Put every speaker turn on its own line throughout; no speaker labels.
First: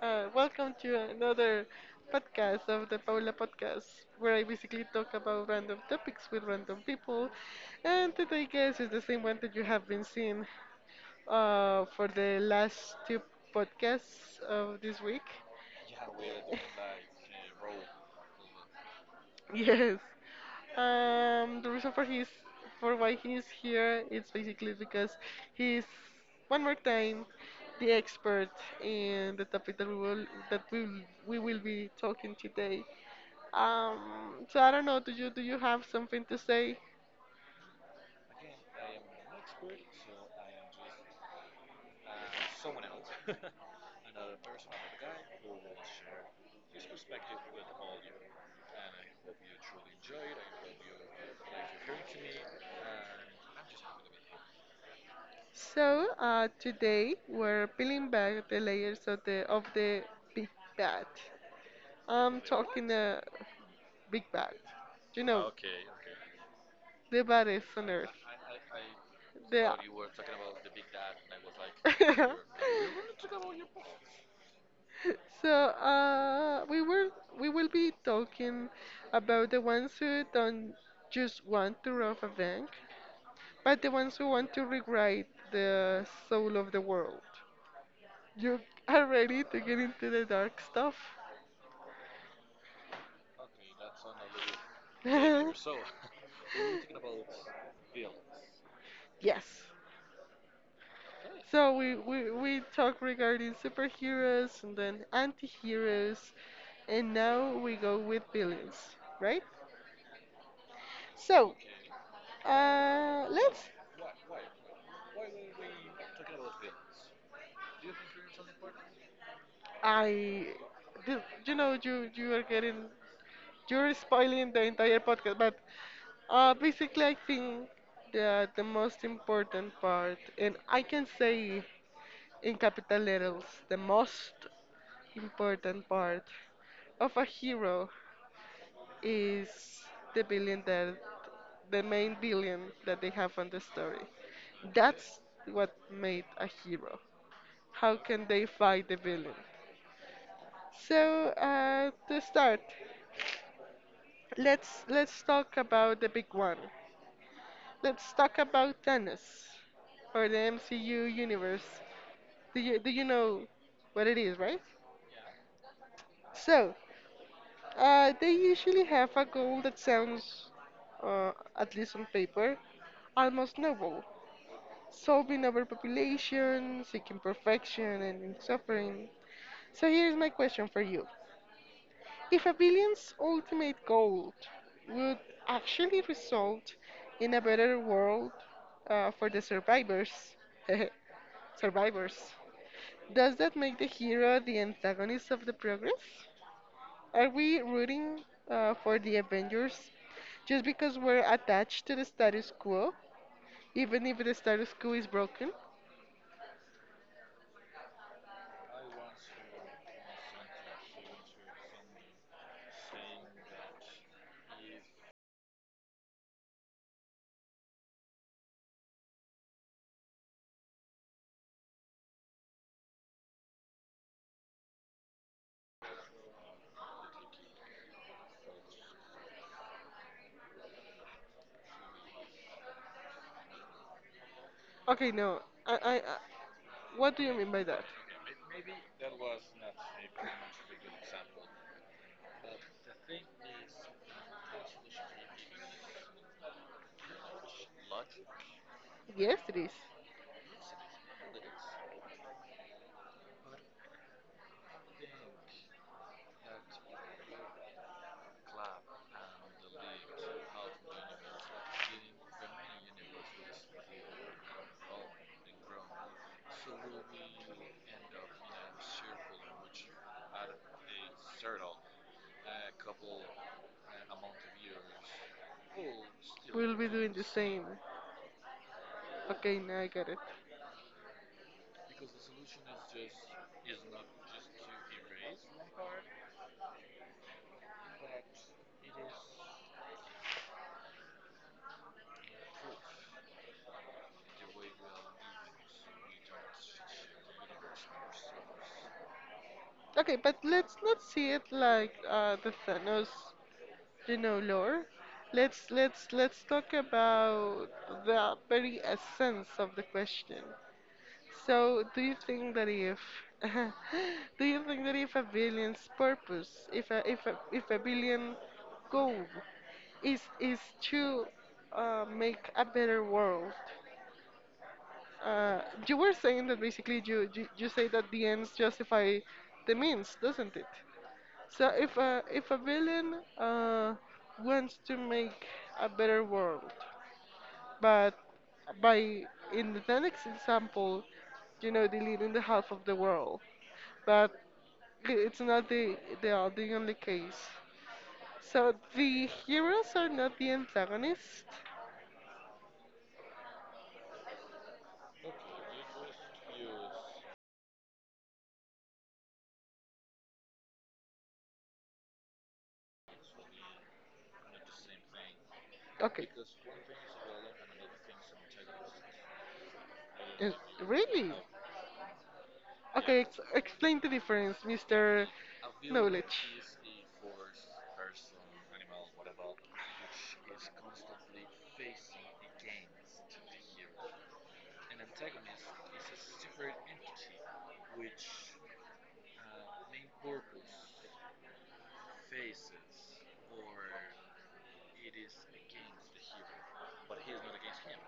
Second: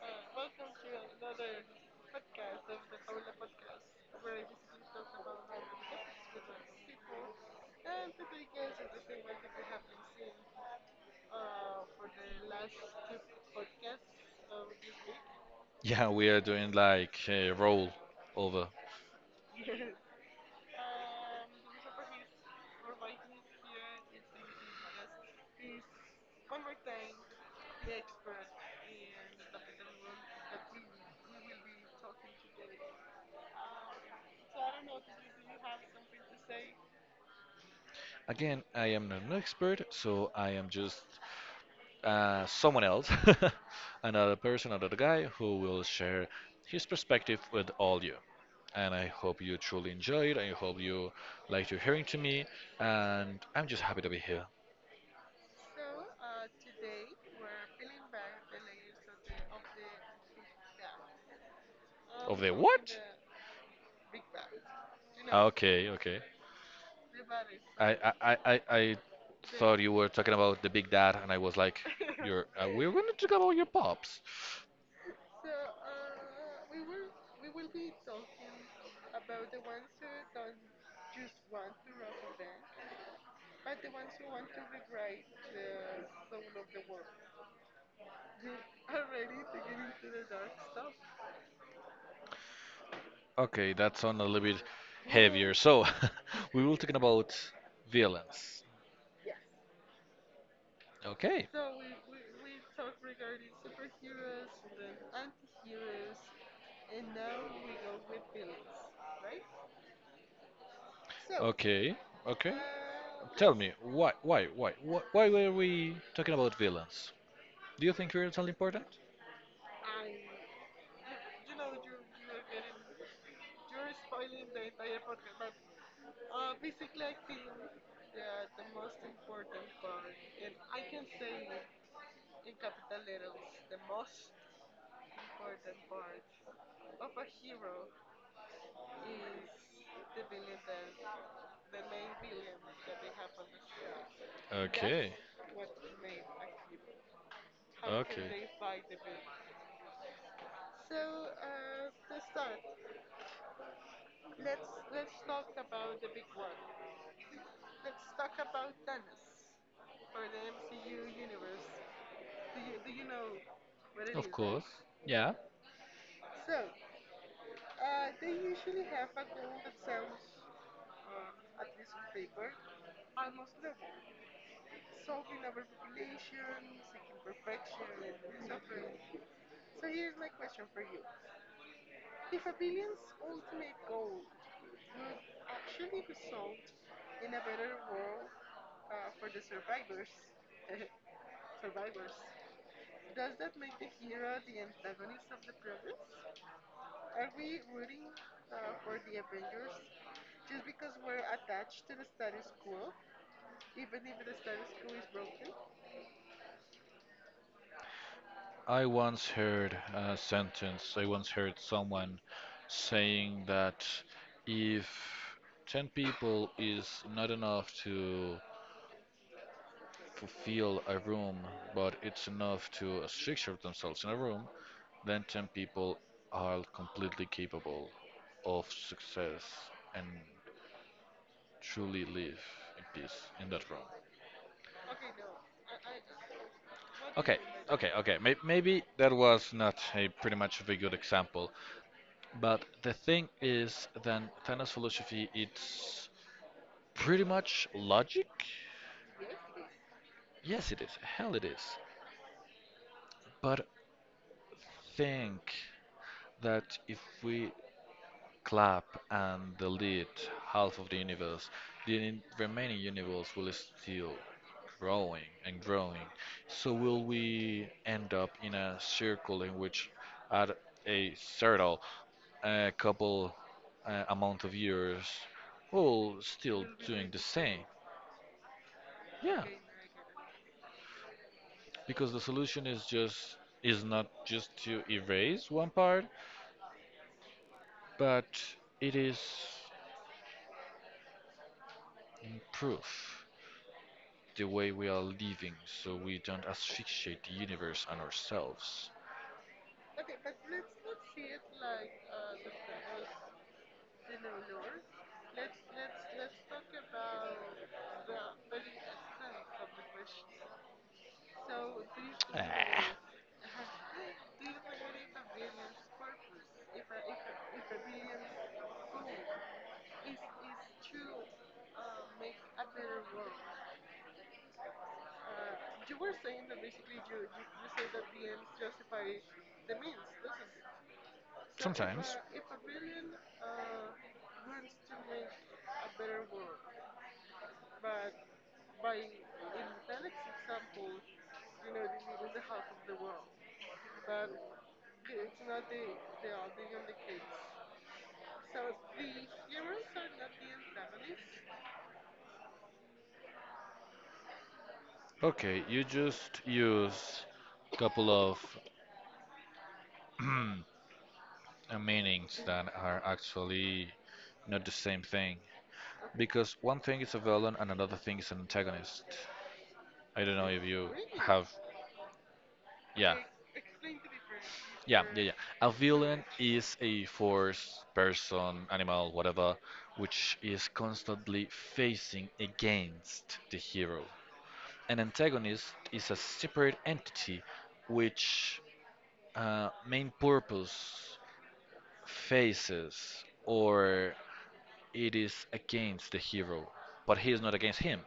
Welcome to another podcast of the Paula Podcast, where I basically talk about random topics with random people. And today, guys, is the same one that you have been seeing for the last two podcasts of this week.
Yeah, we are doing like a roll over.
Yes. The reason for his for why he's here it's basically because he's one more time the expert in the topic that we will be talking today. So I don't know, do you have something to say?
Again, I am not an expert, so I am just someone else, another person, another guy who will share his perspective with all you. And I hope you truly enjoy it. I hope you like to hearing to me. And I'm just happy to be here.
So today we're peeling back the layers of the big bad. I'm
Over there,
talking
what?
the big bad. You know,
Okay, okay.
the baddest on
I,
earth.
I, I, I I thought you were talking about the big
The
dad, and I was like, you're, we're going to talk about your pops.
So, we will be talking about the ones who don't just want to rob a bank, but the ones who want to rewrite the soul of the world. You are ready to get into the dark stuff?
Okay, that sounds a little bit heavier. So, we will talking about villains.
Yes.
Okay.
So we talk regarding superheroes and then anti-heroes, and now we go with villains, right? So,
Okay. Okay. Tell
Let's.
me, why were we talking about villains? Do you think villains are important?
I. You know, you are getting you're spoiling the entire podcast, but basically, I think that the most important part, and I can say in capital letters, the most important part of a hero is the villain that the main villain that they have on the story.
Okay.
That's what made a hero. How can they
Okay.
fight the villain? So, to start, let's talk about the big one. Let's talk about Thanos or the MCU universe. Do you know what it
Of
is, right?
course. Yeah.
So, they usually have a goal that sounds, uh, at least on paper, almost noble. Solving overpopulation, seeking perfection, and suffering. So here's my question for you. If a billion's ultimate goal would actually result in a better world for the survivors, survivors, does that make the hero the antagonist of the progress? Are we rooting for the Avengers just because we're attached to the status quo, even if the status quo is broken?
I once heard a sentence, I once heard someone saying that if 10 people is not enough to fulfill a room, but it's enough to structure themselves in a room, then 10 people are completely capable of success and truly live in peace in that room.
Okay, no. I, I, I, what do you
Okay,
mean by that?
okay. Maybe that was not a pretty much of a good example. But the thing is, then Thanos philosophy it's pretty much logic.
Yes, it is.
Yes, it is. Hell, it is. But think that if we clap and delete half of the universe, the remaining universe will still growing and growing. So will we end up in a circle in which, at a certain a couple amount of years, we'll still
We'll be
doing
doing
the
the
same.
same.
Yeah,
Okay, now I got it.
because the solution is just is not just to erase one part, but it is improve the way we are living so we don't asphyxiate the universe and ourselves.
Okay, but let's not see it like the Thanos, you know, lore. Let's talk about the very essence of the question. So, do you think that
Ah,
if do you think that if a billion's purpose, if a billion goal is to make a better world, you were saying that basically you say that the ends justify the means, doesn't it? So if
sometimes.
a if a villain wants to make a better world, but by in the next example, you know, deleting the half of the world, but it's not the only case. So the heroes are not the antagonists.
Okay, you just use a couple of uh, meanings that are actually not the same thing,
Okay,
because one thing is a villain and another thing is an antagonist. I don't know
is-
if you
really?
have. Yeah,
Okay, ex explain the difference,
yeah, yeah,
Mr.
yeah. A villain
Knowledge.
is a force, person, animal, whatever, which is constantly facing against the hero. An antagonist is a separate entity which main purpose faces or it is against the hero, but he is not against him.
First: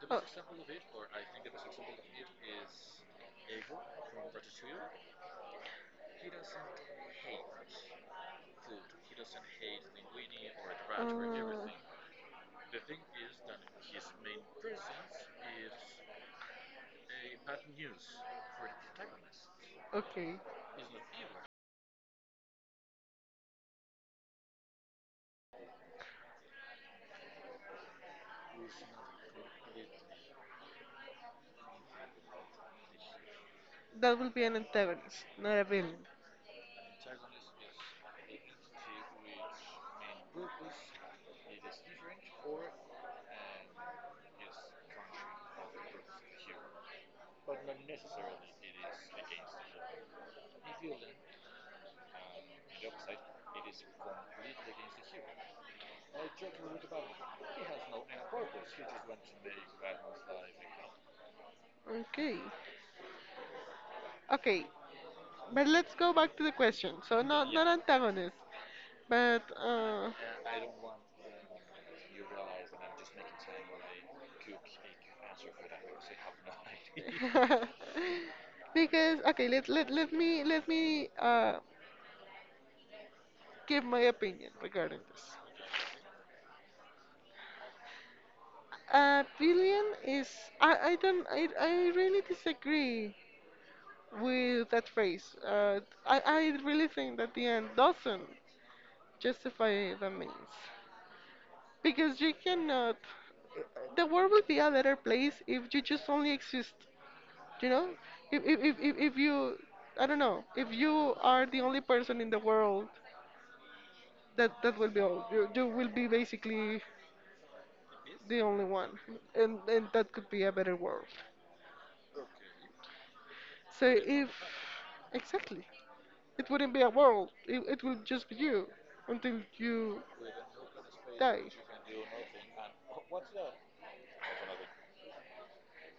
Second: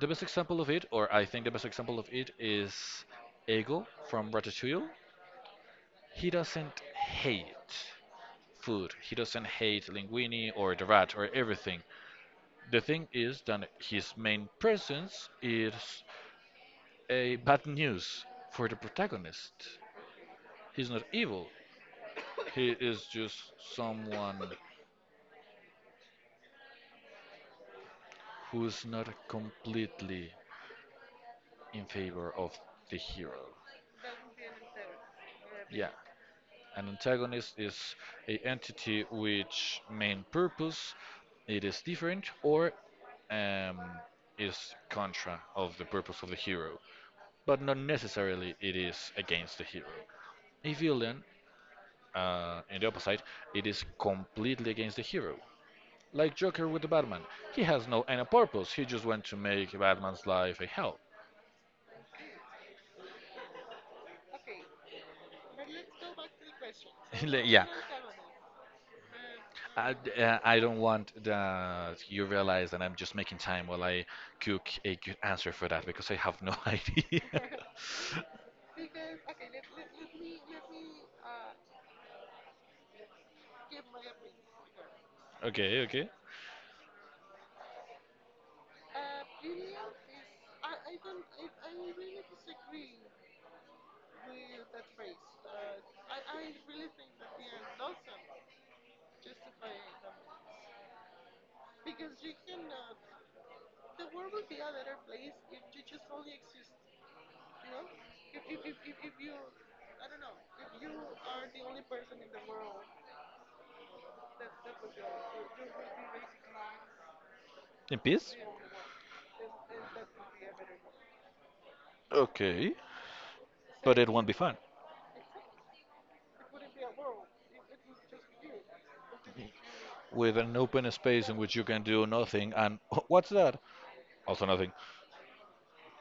The best example of it, or I think the best example of it, is Ego from Ratatouille. He doesn't hate food. He doesn't hate linguini or the rat or everything. The thing is that his main presence is a bad news for the protagonist.
Okay.
He's not evil. He is just someone who's not completely in favor of the hero.
That will be an antagonist, not a
Yeah.
villain.
An antagonist is a entity which main purpose it is different or um, is contra of the purpose of the hero, but not necessarily it is against the hero. A villain, in the opposite, it is completely against the hero. Like Joker with the Batman, he has no end purpose. He just wants to make Batman's life a hell.
Okay. Okay. But let's go back to the question. So not
yeah,
antagonist, but And
I don't want that you realize that I'm just making time while I cook a good answer for that because I have no idea.
because okay let me give my opinion regarding this.
Okay, okay.
A billion is I don't I really disagree with that phrase I really think that the end doesn't justify the means because you cannot the world will be a better place if you just only exist. You know, if you, I don't know, if you are the only person in the world, that that will be all. You will be basically
In peace?
the only one, and that could be a better world.
Okay.
So
But it won't
if
be fun.
exactly, it wouldn't be a world. It will just be you until you
With an open space in
die.
which you can do nothing and what's that? Also nothing.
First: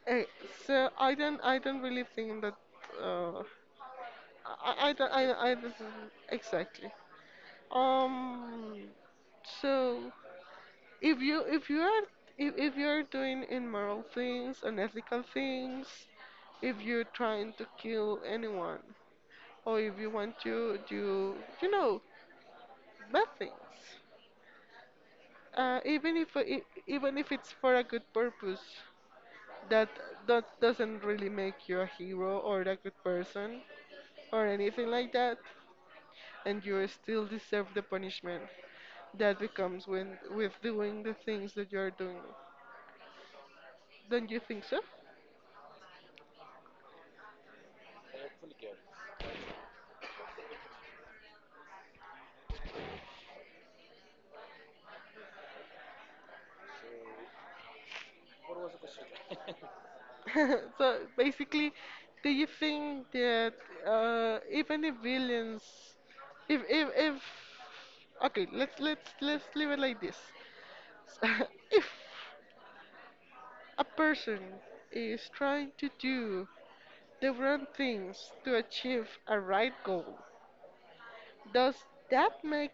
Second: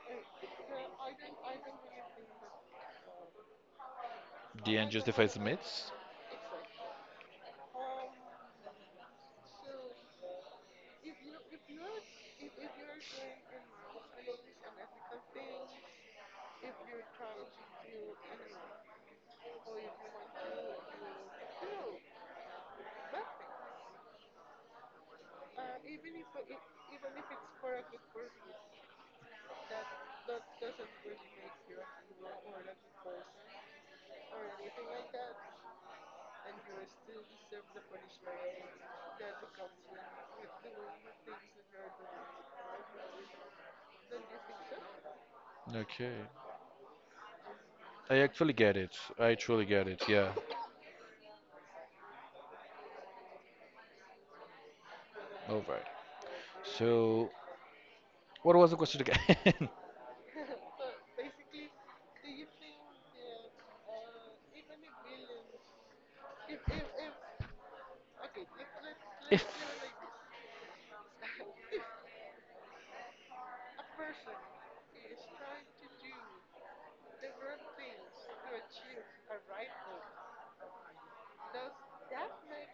Eh, so I don't really think that uh
The end
I, don't-
justifies the
I
myths?
exactly. Um, so if you are if you're doing immoral things, unethical things, if you're trying to kill anyone, or if you want to do you know bad things, even if it's for a good purpose, that that doesn't really make you a hero or a good person or anything like that, and you still deserve the punishment that becomes when with doing the things that you're doing. Don't you think so?
Okay. I actually get it. I truly get it, yeah. Alright. So, what was the question again?
So basically, do you think that even if villains, if okay, let's let's let's
If.
leave it like this. If a person is trying to do the wrong things to achieve a right goal, does that make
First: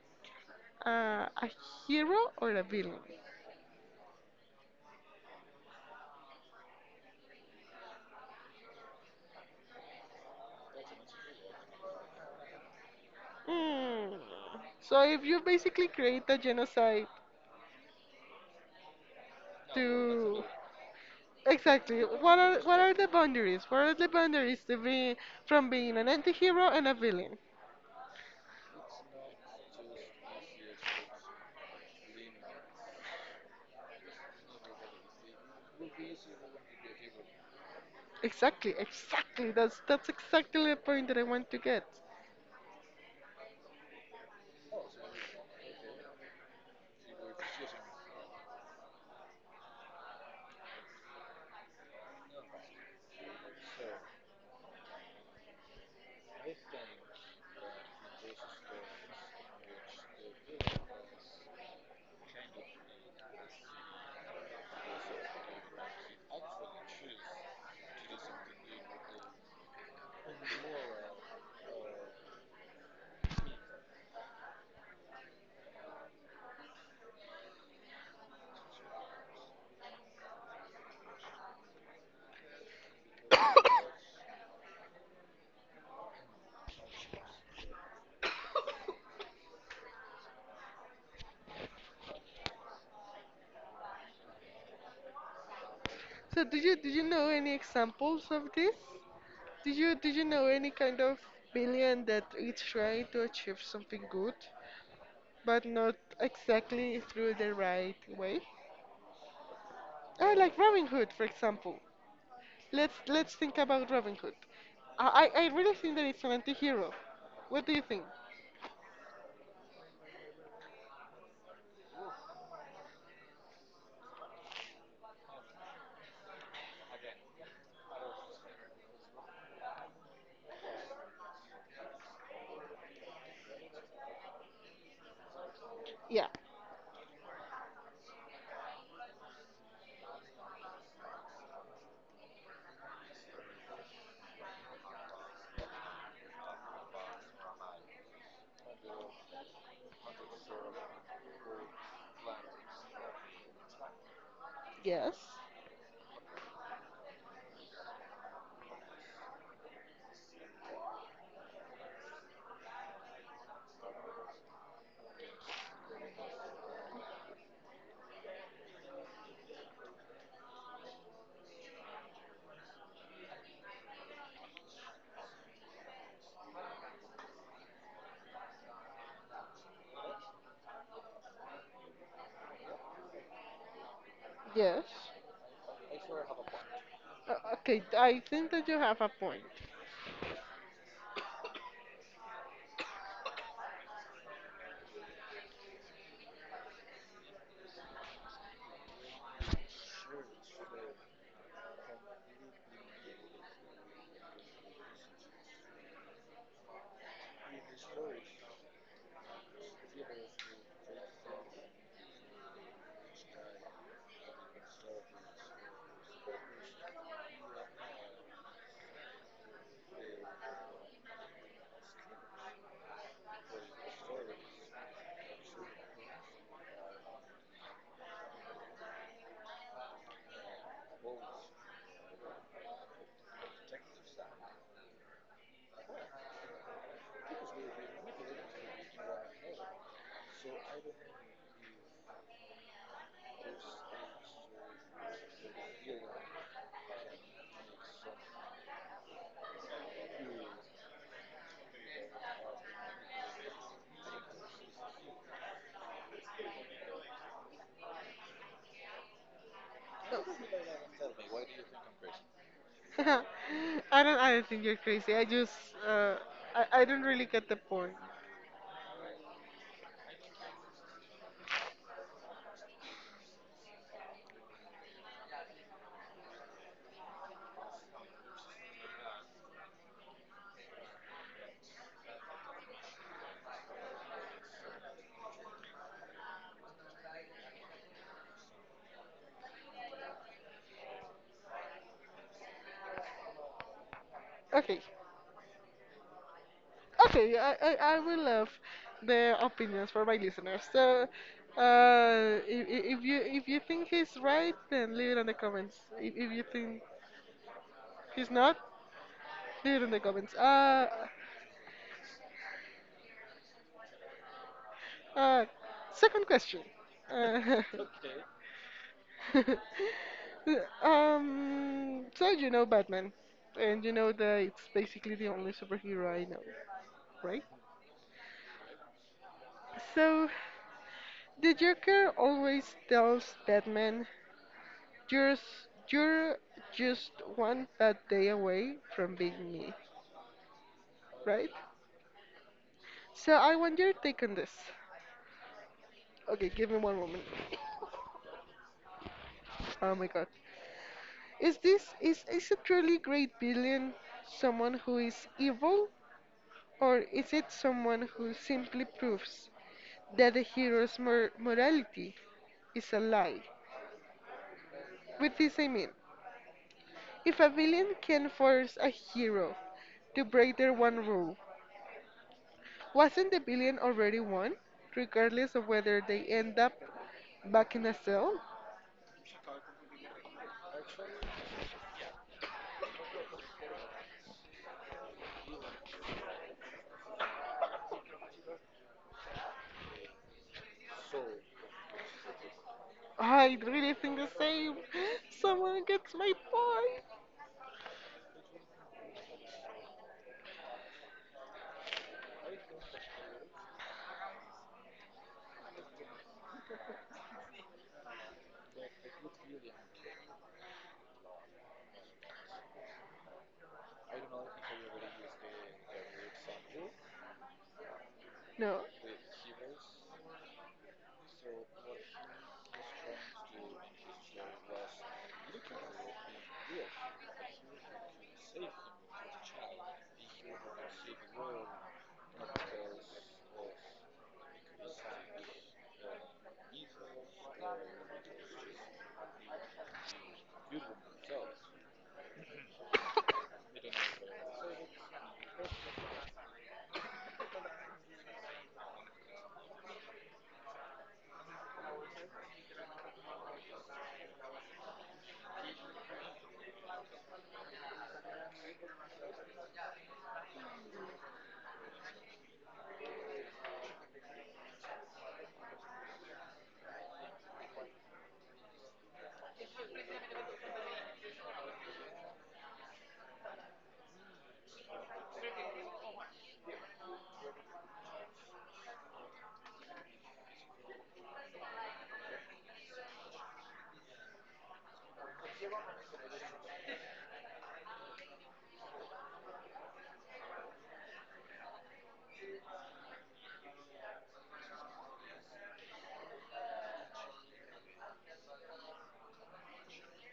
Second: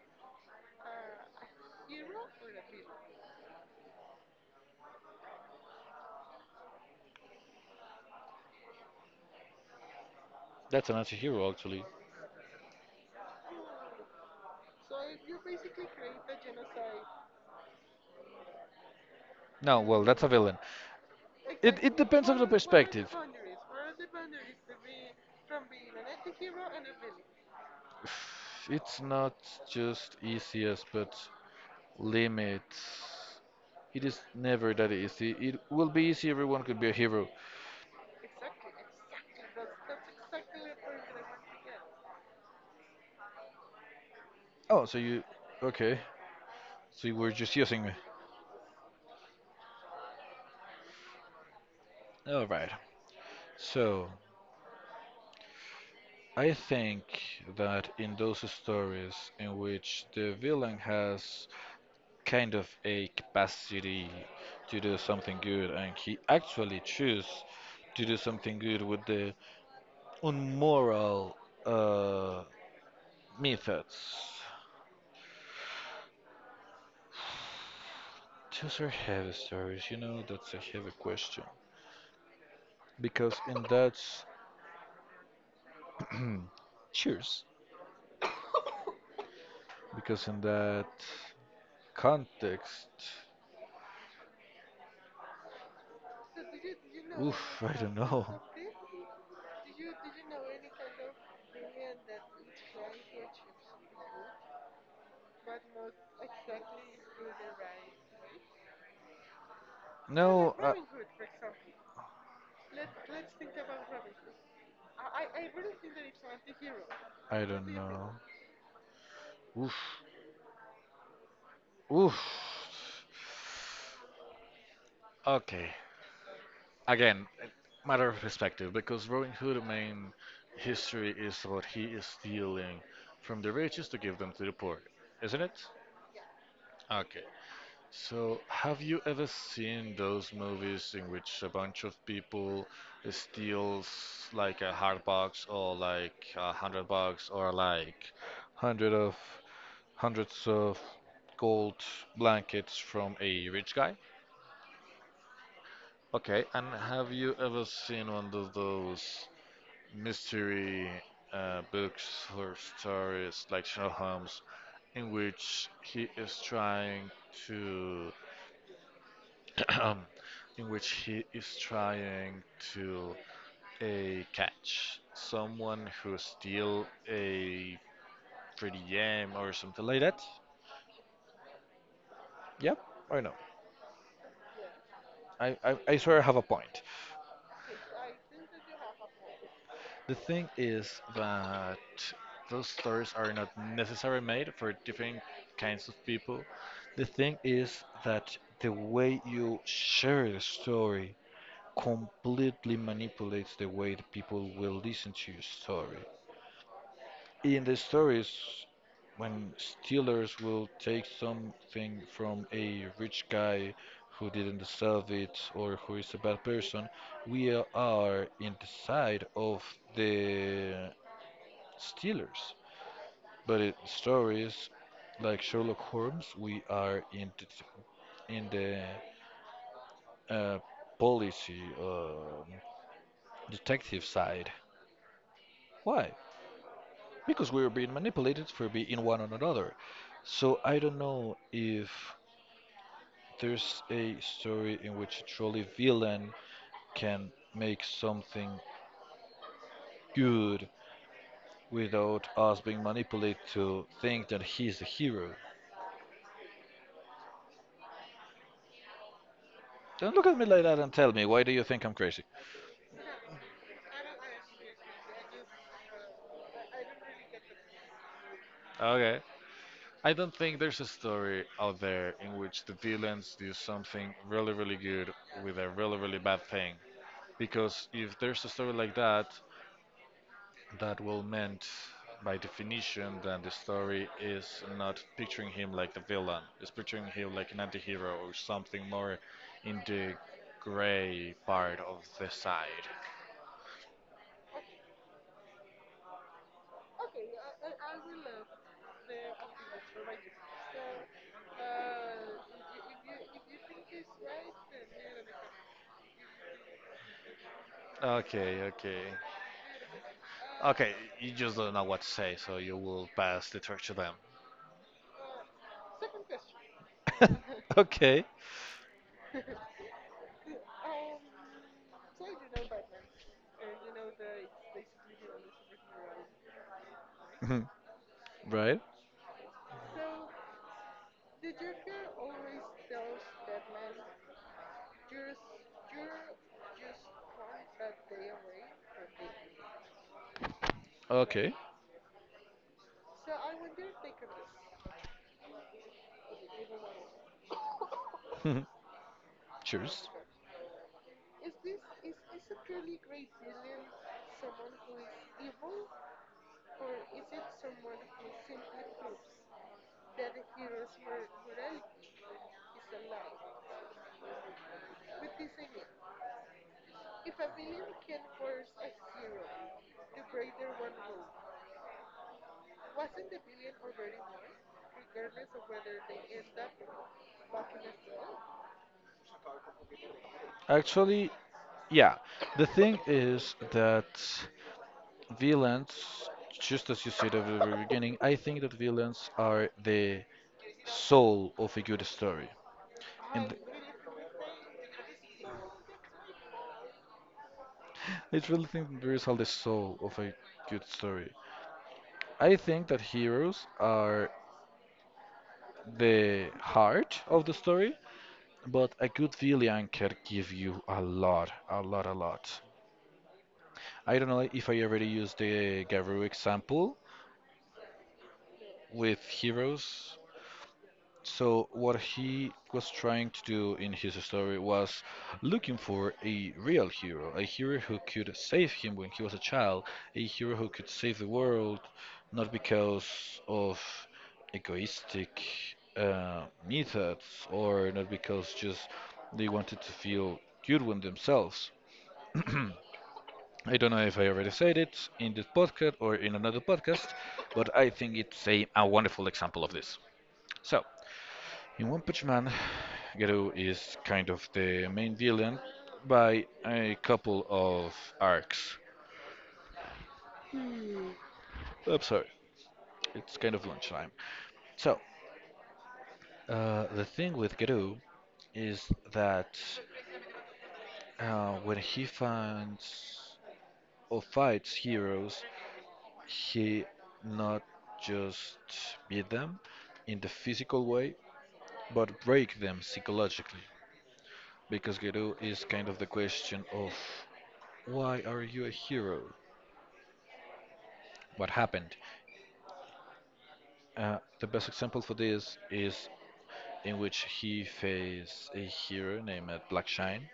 a hero or a villain?
That's an anti-hero, actually.
Hmm. So if you basically create a genocide
No, well, that's a
to
villain. It
Exactly.
depends on
What
the
are the
perspective.
boundaries? What are the boundaries to be from being an anti-hero and a villain?
It's not just easiest, but limits. It is never that easy. It will be easy. Everyone could be a hero.
Exactly, exactly. That's exactly the point that I want to get.
Oh, so you? Okay. So you were just using me. All right. So I think that in those stories in which the villain has kind of a capacity to do something good, and he actually chose to do something good with the unmoral uh, methods. Those are heavy stories, you know, that's a heavy question. Because in that cheers. Because in that context
So did you know any
oof, I don't
examples
know.
of this? Did you know any kind of villain that is trying to achieve something good, but not exactly through the right way? Ah,
No,
like Robin Hood, for example. Let's think about Robin Hood. I I really think that it's an anti-hero.
I
What
don't
do you think?
know. Oof. Oof. Okay. Again, matter of perspective, because Robin Hood the main history is about he is stealing from the riches to give them to the poor, isn't it?
Yeah.
Okay. So, have you ever seen those movies in which a bunch of people steals like a hard box or like $100 or like hundred of hundreds of gold blankets from a rich guy?
Yes,
Okay, and have you ever seen one of those mystery books or stories like Sherlock Holmes, in which he is trying to, in which he is trying to catch someone who steal a pretty gem or something like that? Yep, I know.
yes.
I swear I have a point.
O- Okay, I think that you have a point.
The thing is that those stories are not necessarily made for different kinds of people. The thing is that the way you share the story completely manipulates the way the people will listen to your story. In the stories, when stealers will take something from a rich guy who didn't deserve it or who is a bad person, we are in the side of the Steelers. But it stories like Sherlock Holmes, we are in the, in the uh, policy detective side. Why? Because we are being manipulated for being one on another. So I don't know if there's a story in which a truly villain can make something good without us being manipulated to think that he's the hero. Don't look at me like that and tell me why do you think I'm crazy?
I don't think you're crazy. I just, uh, I don't really get the point.
Okay. I don't think there's a story out there in which the villains do something really, really good with a really, really bad thing. Because if there's a story like that, that will meant by definition that the story is not picturing him like the villain. It's picturing him like an anti-hero or something more in the gray part of the side.
Okay, okay. I will love the opinions for my listeners. So, if you think he's right, then leave it in the comments. If you think he's not,
Okay, okay.
leave it in the comments.
Okay, you just don't know what to say, so you will pass the torch to them.
Uh, second question. Uh,
Okay.
so you know Batman, and you know that it's basically the only superhero I know, right?
Right?
So the Joker always tells Batman, " You're just one bad day away from being me, right?"
Okay.
So I want your take on this. Okay, give me one moment. Oh my
Cheers.
god. Is this is a truly great villain someone who is evil, or is it someone who simply proves that the hero's morality is a lie? With this, I mean, if a villain can force a hero to break their one rule, wasn't the villain already won, regardless of whether they end up back in a cell?
Actually, yeah. The thing is that villains, just as you said at the very beginning, I think that villains are the soul of a good story. And
I
th-
really think the same. Someone gets my point.
I really think that villains are the soul of a good story. I think that heroes are the heart of the story, but a good villain can give you a lot, a lot, a lot. I don't know if I already used the Garou example,
No.
with heroes. So what he was trying to do in his story was looking for a real hero, a hero who could save him when he was a child, a hero who could save the world, not because of egoistic methods or not because just they wanted to feel good with themselves. I don't know if I already said it in this podcast or in another podcast, but I think it's a wonderful example of this. So, in One Punch Man, Geru is kind of the main villain by a couple of arcs. I'm sorry, it's kind of lunchtime. So, the thing with Geru is that when he finds or fights heroes, he not just beat them in the physical way, but break them psychologically. Because Geru is kind of the question of why are you a hero? What happened? The best example for this is in which he faced a hero named Blackshine.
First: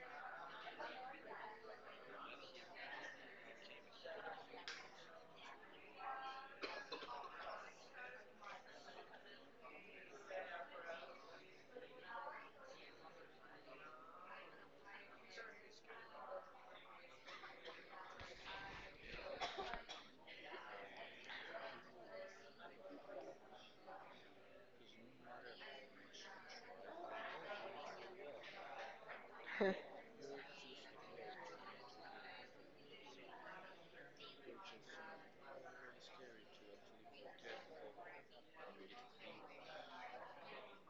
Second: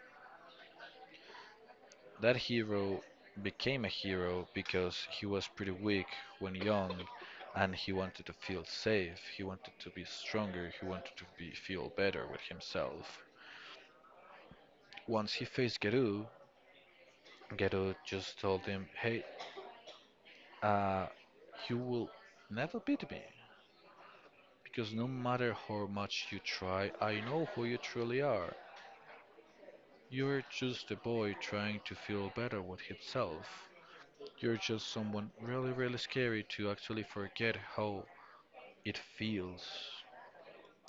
That hero became a hero because he was pretty weak when young and he wanted to feel safe, he wanted to be stronger, he wanted to be, feel better with himself. Once he faced Geru, Geru just told him, "Hey, uh, you will never beat me because no matter how much you try, I know who you truly are. You're just a boy trying to feel better with himself. You're just someone really, really scary to actually forget how it feels.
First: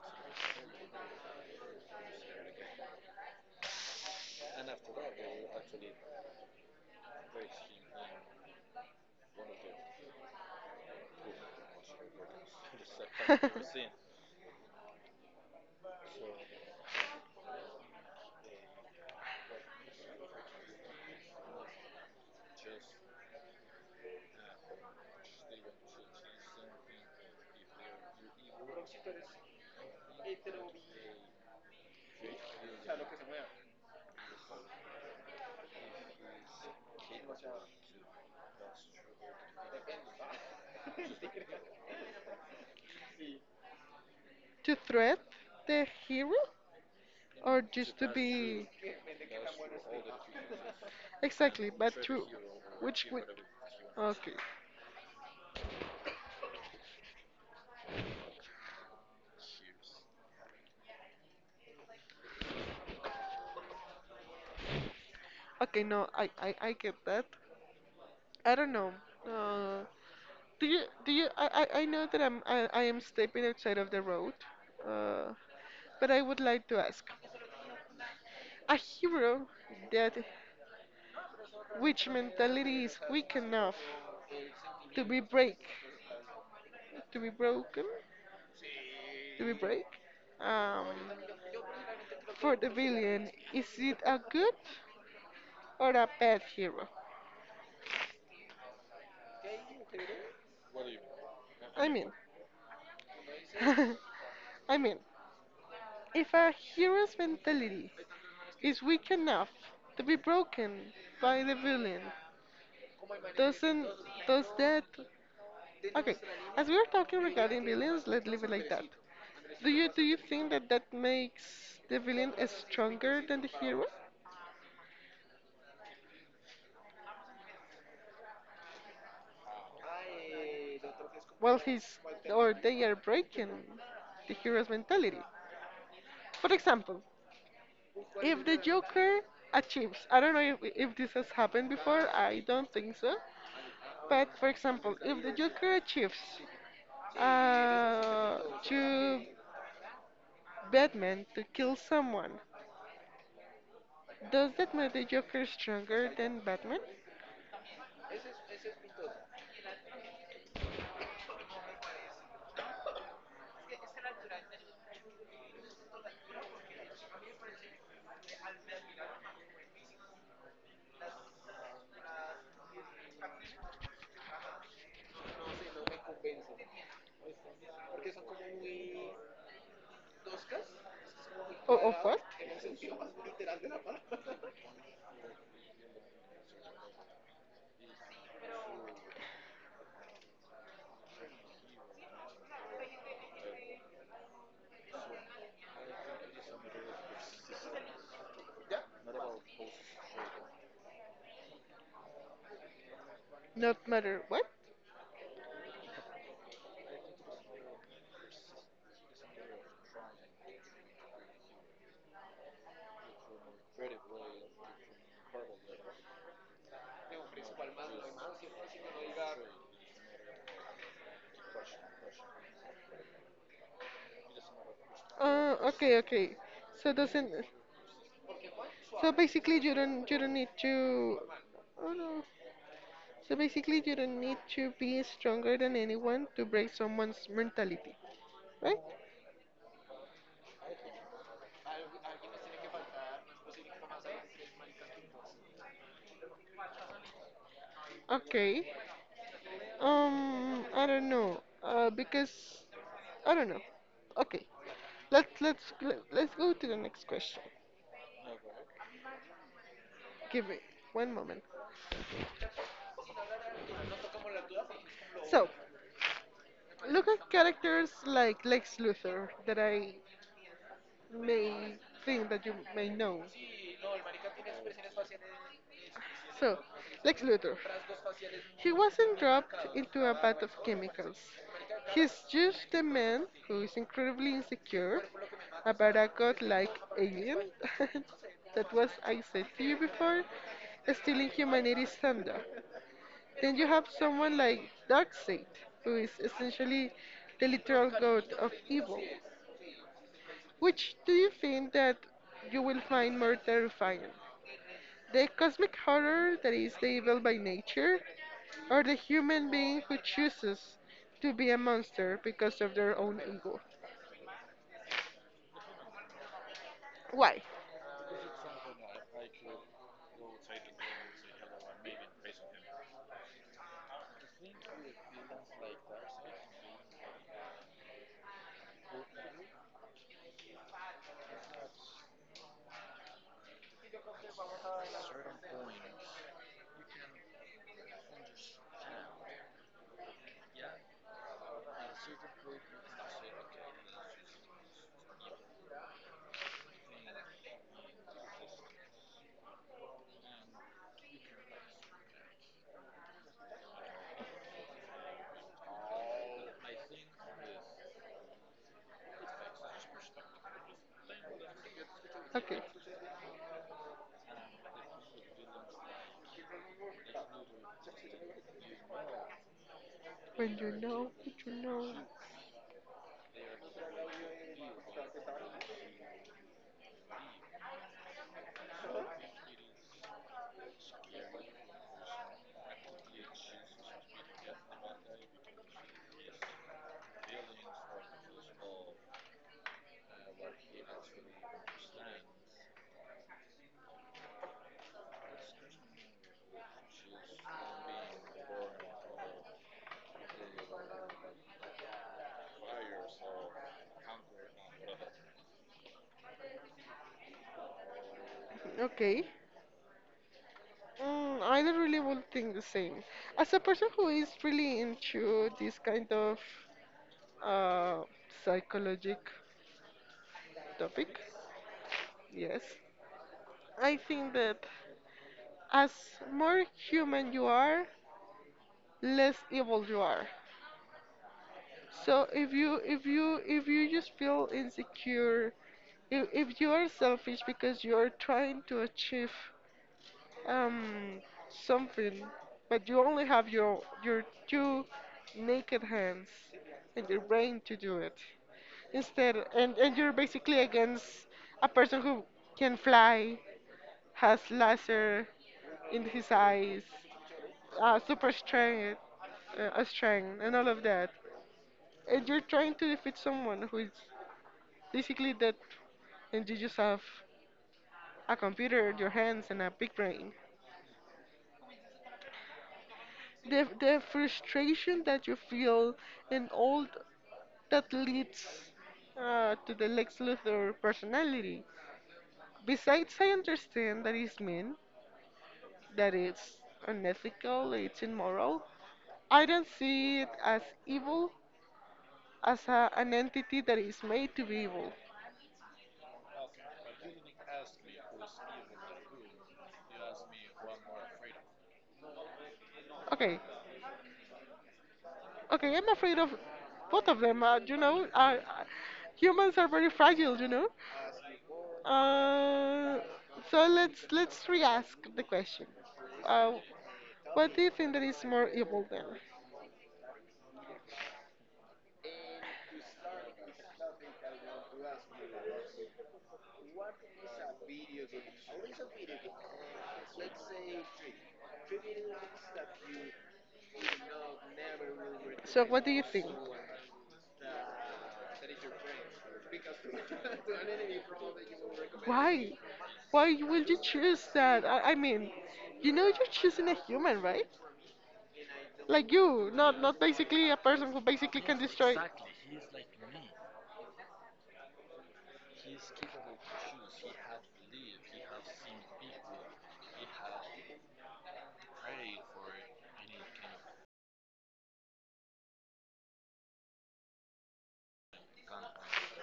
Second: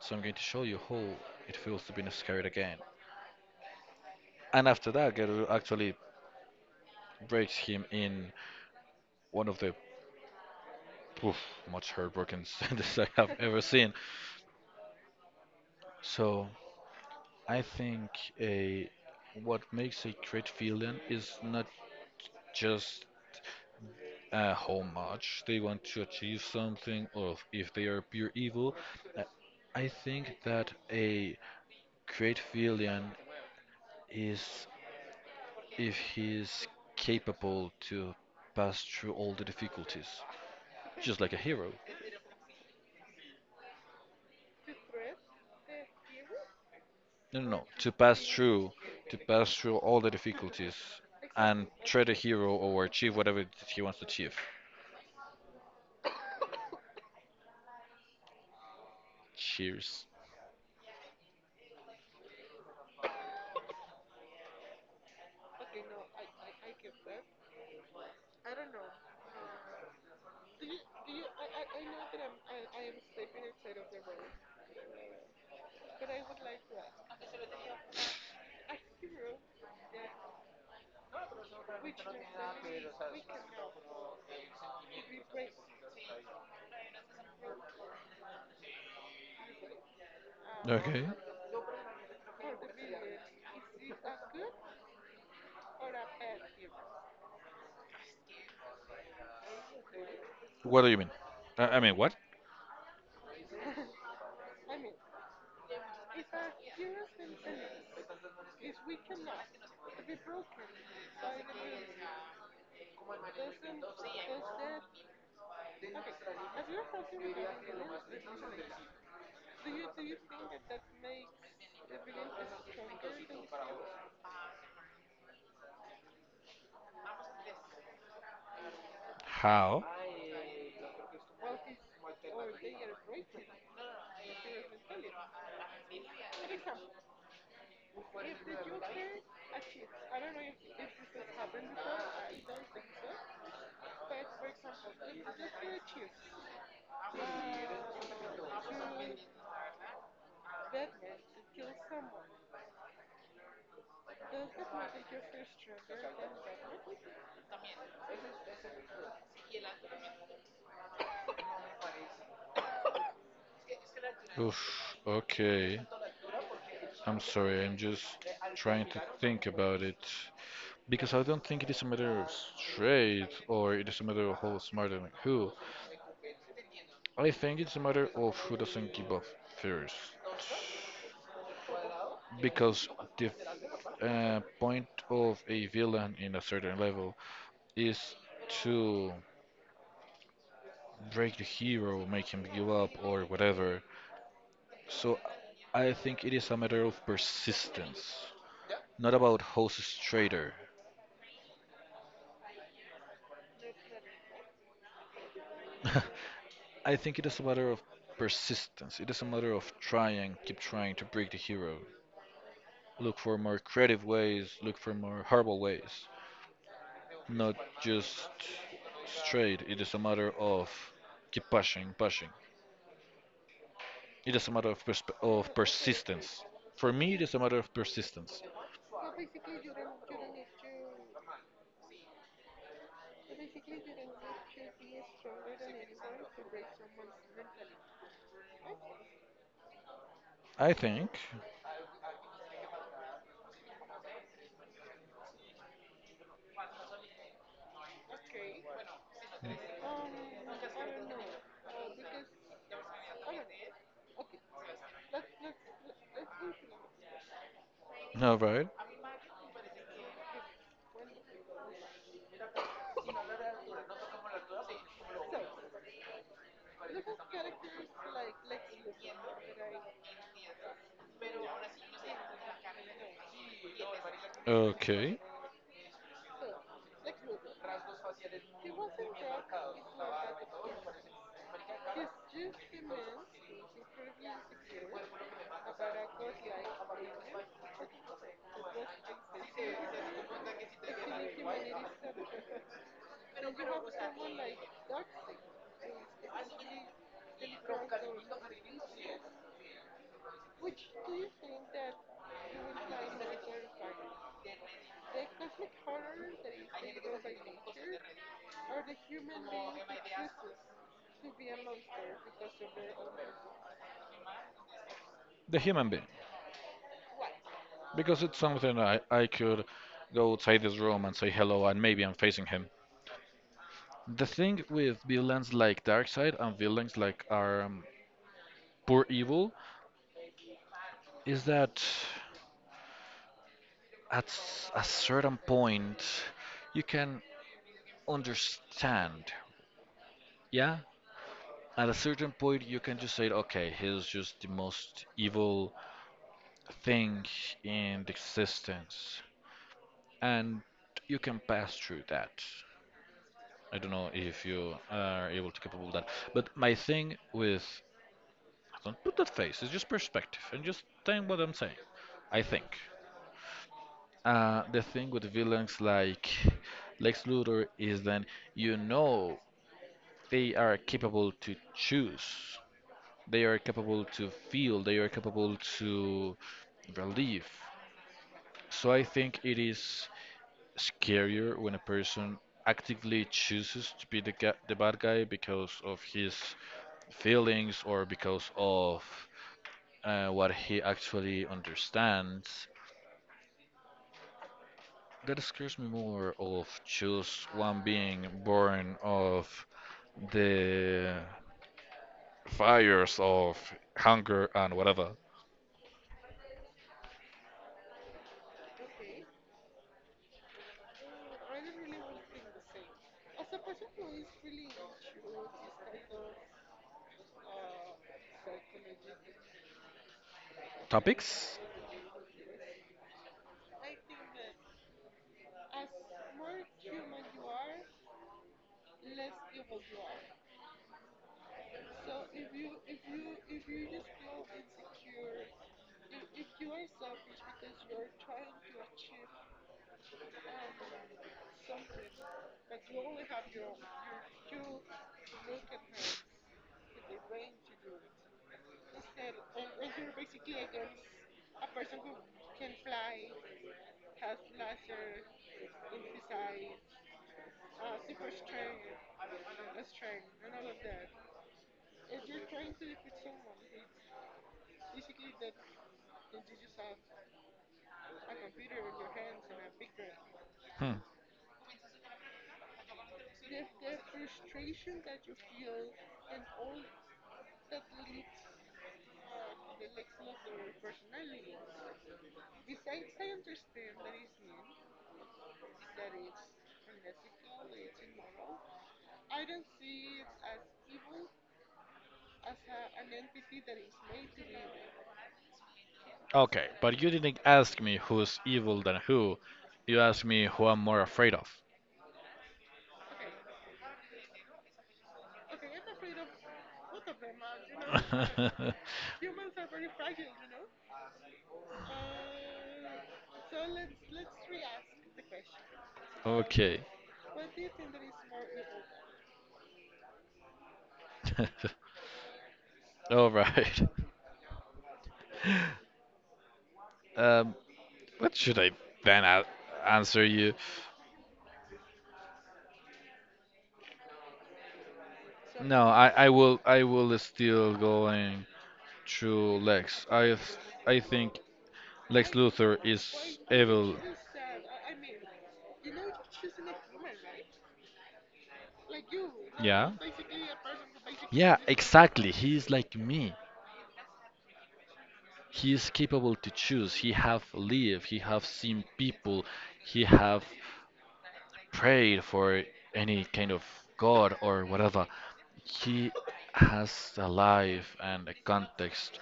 So I'm going to show you how it feels to be scared again." And after that, Geru actually breaks him in one of the poof, much heartbroken sentences I have ever seen. So I think a what makes a great villain is not just how much they want to achieve something, or if they are pure evil. Uh, I think that a great villain is if he is capable to pass through all the difficulties, just like a hero.
to threat the hero
No, no,
or
no.
just to be
To pass through all the difficulties, and
exactly, but
try the
through
hero or
which
achieve
way?
whatever it is he wants to
Okay,
achieve. Cheers.
okay, no, I get that. I don't know. Uh, do you I know that I am stepping outside of the road, uh, but I would like to ask a hero that which mentality is weak enough to be break to be broken to be break um,
Okay.
for the villain, is it a good or a bad hero?
What do you mean? I
I
mean
mean,
what?
I mean, if a hero's mentality is weak enough to be broken by the villain, doesn't does that okay? As we were talking regarding villains, let's leave it like that. Do you think that that makes the villain is stronger than the hero?
How?
Well, he's or they are breaking the hero's mentality. For example, if the Joker achieves, I don't know if this has happened before. I don't think so. But for example, if the Joker achieves to Batman to kill someone. Does that make the Joker stronger than Batman?
Oof. Okay. I'm sorry, I'm just trying to think about it. Because I don't think it is a matter of straight or it is a matter of who's smarter than who. I think it's a matter of who doesn't give up first.
Oh, of what?
Because the point of a villain in a certain level is to break the hero, make him give up, or whatever. So I think it is a matter of persistence, not about who's straighter.
Not matter what?
I think it is a matter of persistence. It is a matter of trying, keep trying to break the hero. Look for more creative ways, look for more horrible ways. Not just straight. It is a matter of keep pushing, pushing. It is a matter of, persp of
Okay, okay.
persistence. For
So
me, it
doesn't
is a matter of persistence.
so basically you don't need to oh no. So basically you don't need to be stronger than anyone to break someone's mentality, right?
I think.
Okay. I don't know. Because I don't know. Okay. Let's let's let's go to the next question.
All right.
Give me one moment. So, look at characters like Lex Luthor that I may think that you may know.
Okay.
So, Lex Luthor. He wasn't dropped into a bath of chemicals. He's just a man who is incredibly insecure about a godlike alien that was, I said to you before, stealing humanity's thunder. Then you have someone like Darkseid, who is essentially the literal god of evil. Which do you think that you will find more terrifying? The cosmic horror that is the evil by nature, or the human being who chooses to be a monster because of their own ego?
The human being.
Why?
Because it's something I could go outside this room and say hello, and maybe I'm facing him. The thing with villains like Darkseid and villains like our poor evil is that a certain point you can understand. Yeah? At a certain point you can just say, okay, he's just the most evil thing in existence. And you can pass through that. I don't know if you are able to capable that. But my thing with don't put that face, it's just perspective and just think what I'm saying. I
Okay.
think. The thing with villains like Lex Luthor is that you know they
When you
are
know
capable
what
to
you know.
choose, they are capable to feel, they are capable to relieve. So I think it is scarier when a person actively chooses to be the the bad guy because of his feelings or because of what he actually understands. That scares me more of just one being born of the fires of hunger and whatever
Okay. Mm, I don't really would think the same. As a person who is really into this kind of uh, psychologic topic,
topics.
yes, I think that as more human you are, less evil you are. So if you if you just feel insecure, if you are selfish because you are trying to achieve um something, but you only have your two naked hands and your brain to do it instead, and you're basically against a person who can fly, has laser in his eyes, super strength, a strength, and all of that, and you're trying to defeat someone who is basically dead, and you just have a computer, your hands, and a big brain.
Hmm.
The frustration that you feel and that leads to the Lex Luthor personality. Besides, I understand that it's mean, that it's unethical, it's immoral. I don't see it as evil, as a, an entity that is made to be evil.
Okay, but you didn't ask me who's evil than who. You asked me who I'm more afraid of.
Okay, okay, I'm afraid of both of them. You know, humans are very fragile. You know. Uh, so let's re-ask the question. Uh,
Okay.
what do you think that is more evil then?
All right. Um, what should I then answer you?
So
No,
what do you
I,
think?
I will I will still go and to Lex. I think Lex
Why?
Luthor
Why
is
would you
evil.
choose that? I mean, you know you're choosing a human, right? Like you,
Yeah.
not basically a person who basically can
Yeah,
destroy.
exactly. He is like me. He is capable to choose. He have lived. He have seen people. He have prayed for any kind of god or whatever. He has a life and a context.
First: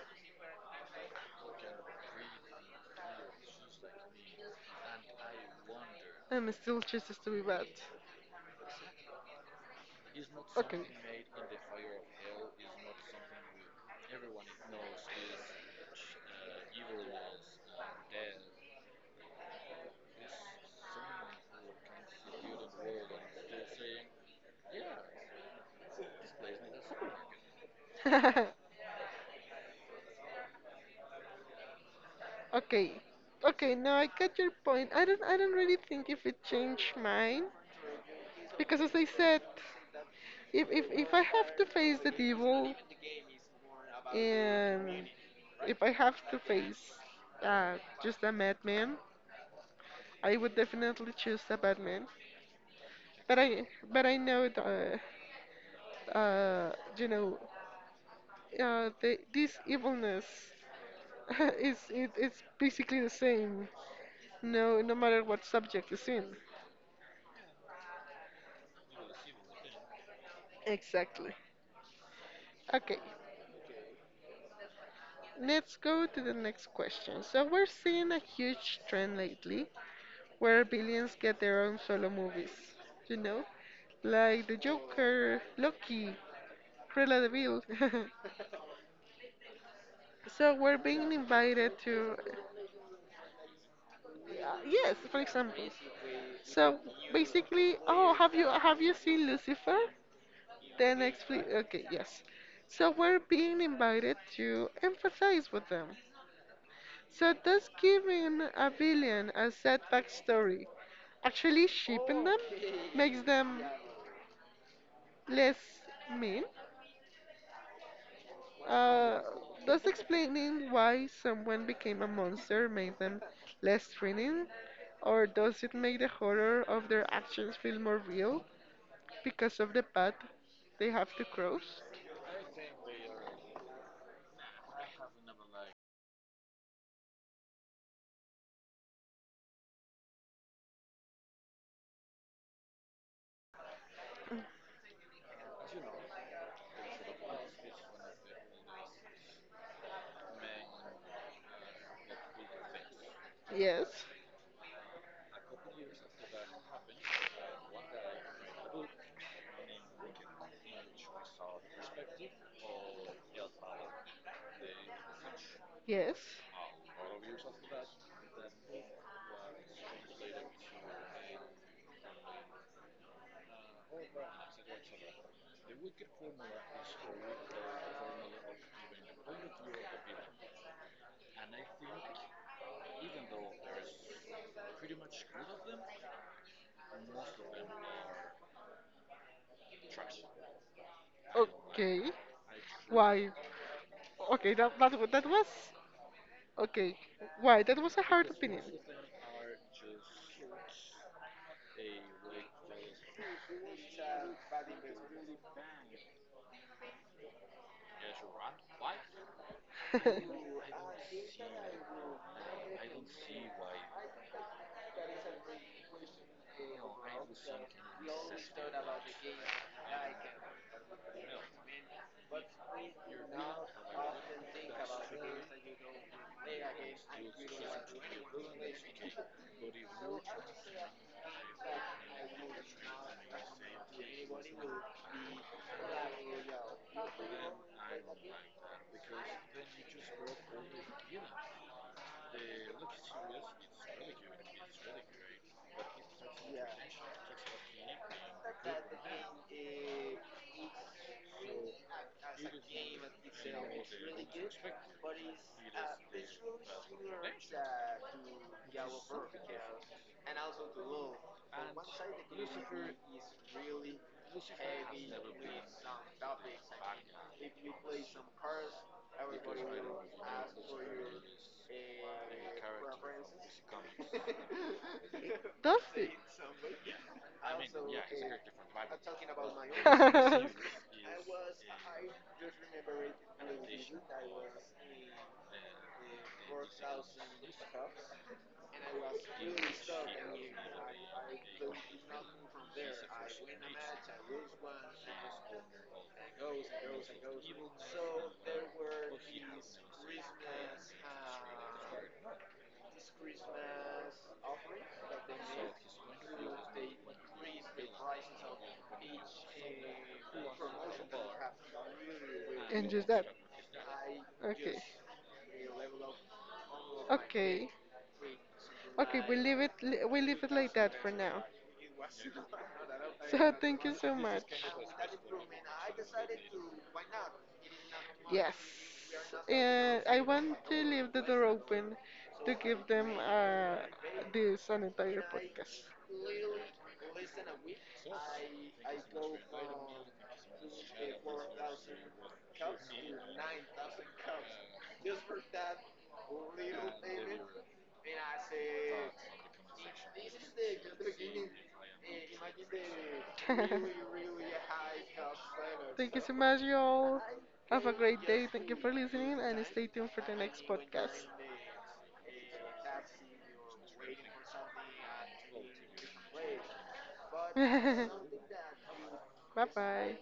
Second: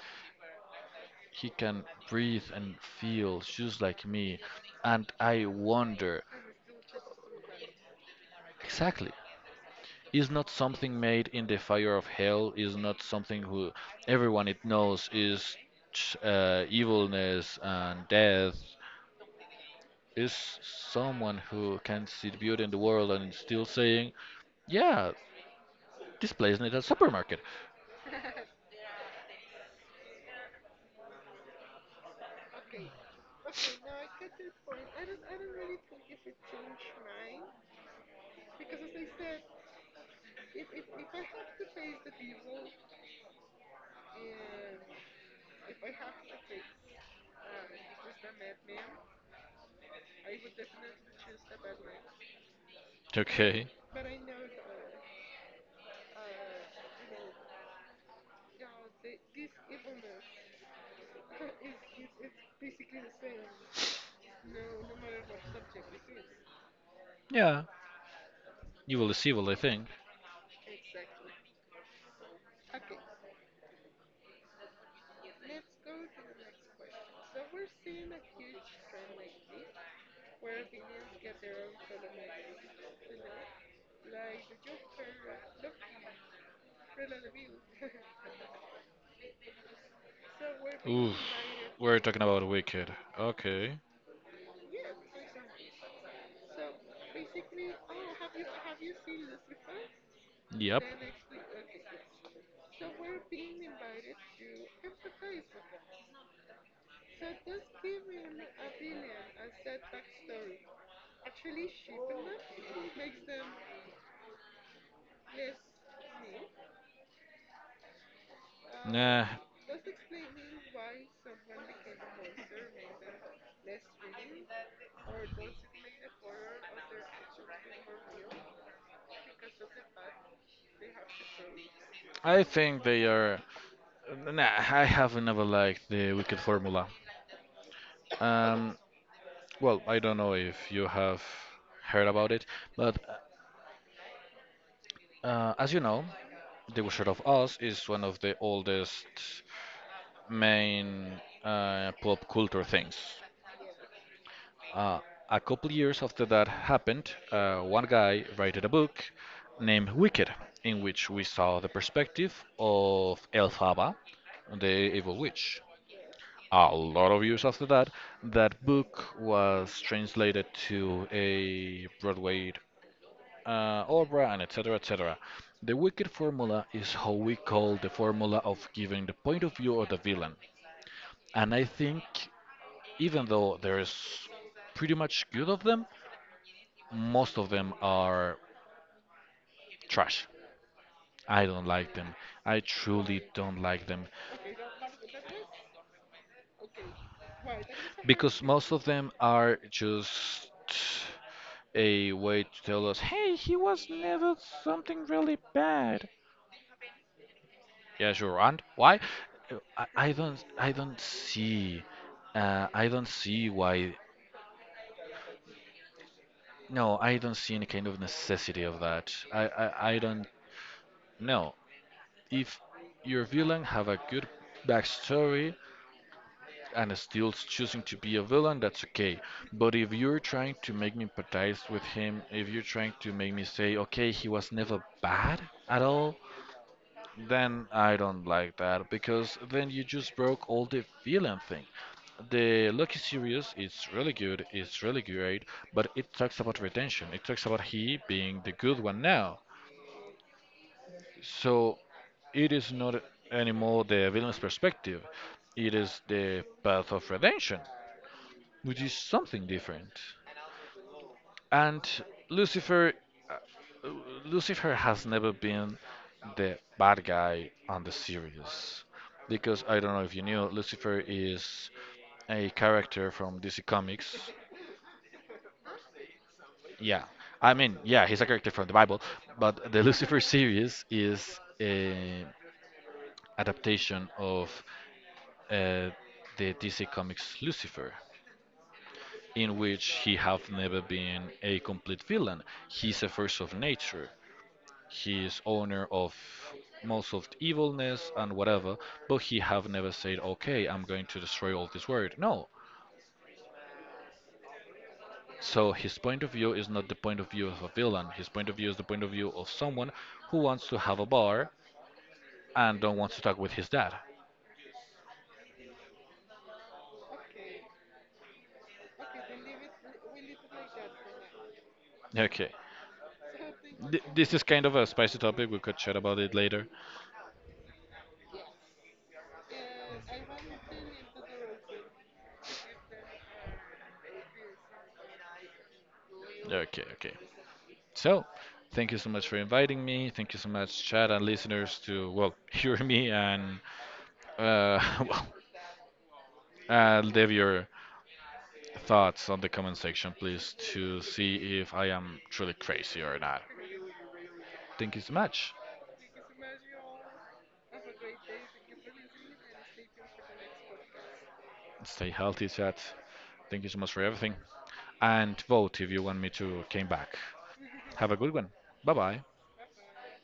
He can breathe and feel just like me. And I wonder
I'm still chooses to be bad.
exactly is not
Okay.
something made in the fire of hell, is not something who everyone it knows is evilness and death, is someone who can see the beauty in the world and is still saying, yeah, this place needs a supermarket.
okay. Okay, no, I get your point. I don't really think if it changed mine because as I said, if I have to face the devil and if I have to face uh, just a madman, I would definitely choose a madman. But I
Okay.
but I know the, you know the, this evilness it's basically the same. No, No matter what subject is in.
Yeah, evil is evil, I think.
Exactly. Okay, let's go to the next question. So we're seeing a huge trend lately where villains get their own solo movies. You know, like the Joker, Loki, Cruella de Vil. so we're being
Oof.
invited
We're
to,
talking about Wicked. Okay.
yes, for example. So basically, oh, have you seen Lucifer?
Yep.
Then explain. Okay, yes. So we're being invited to emphasize with them. So does giving a villain a sad backstory actually cheapen them? Makes them less mean? Uh,
Nah,
does explaining why someone became a monster make them less threatening? Or does it make the horror of their actions feel more real because of the path they have to cross?
I think they are. Nah, I have never liked the Wicked formula. Um, well, I don't know if you have heard about it, but as you know, The Wizard of Oz is one of the oldest main pop culture things.
Yes,
Uh, a couple years after that happened, one guy wrote a book named Wicked, in which we saw the perspective of Elphaba, the evil witch.
yes.
A lot of years after that, that book was translated to a Broadway aura, and etc. etc. The wicked formula is how we call the formula of giving the point of view of the villain. And I think even though there is pretty much good of them, most of them are trash. I don't like
Okay.
them. I truly
Why?
don't like them
Okay, that was okay. Why? That was a hard.
because most of them are just a way to tell us, hey, he was never something really bad. Yeah, sure. And why? Uh, I, I don't I don't see I don't see why, no, I don't see any kind of necessity of that. I don't know. If your villain have a good backstory and is still choosing to be a villain, that's okay. But if you're trying to make me empathize with him, if you're trying to make me say, okay, he was never bad at all, then I don't like that because then you just broke all the villain thing. The Lucky series is really good, it's really great, but it talks about retention. It talks about he being the good one now. So it is not anymore the villain's perspective, it is the path of redemption, which is something different. And Lucifer, uh, Lucifer has never been the bad guy on the series. Because I don't know if you knew, Lucifer is a character from DC Comics.
Does it?
Yeah, I mean, yeah, he's a character from the Bible, but the Lucifer series is a adaptation of uh, the DC Comics Lucifer, in which he have never been a complete villain. He's a force of nature. He is owner of most of the evilness and whatever, but he have never said, "Okay, I'm going to destroy all this world." No. So his point of view is not the point of view of a villain. His point of view is the point of view of someone who wants to have a bar and
And
don't
just
want to
that.
talk with his dad.
Okay. Okay. Okay, we leave we leave it like that for now.
Okay.
So thank you
Th-
so
this is
much.
kind of a spicy topic. We could chat about it later.
Yes. And I want to leave the door open to give them this an entire podcast.
Okay, okay. So, thank you so much for inviting me. Thank you so much, chat and listeners, to, well, hear me and, uh, well, leave your thoughts on the comment section, please, to see if I am truly crazy or not. Thank you so much.
Thank you so much, y'all. Have a great day. Thank you for listening and stay tuned for the next podcast.
Stay healthy, chat. Thank you so much for everything. And vote if you want me to came back. Have a good one. Bye bye.
bye bye.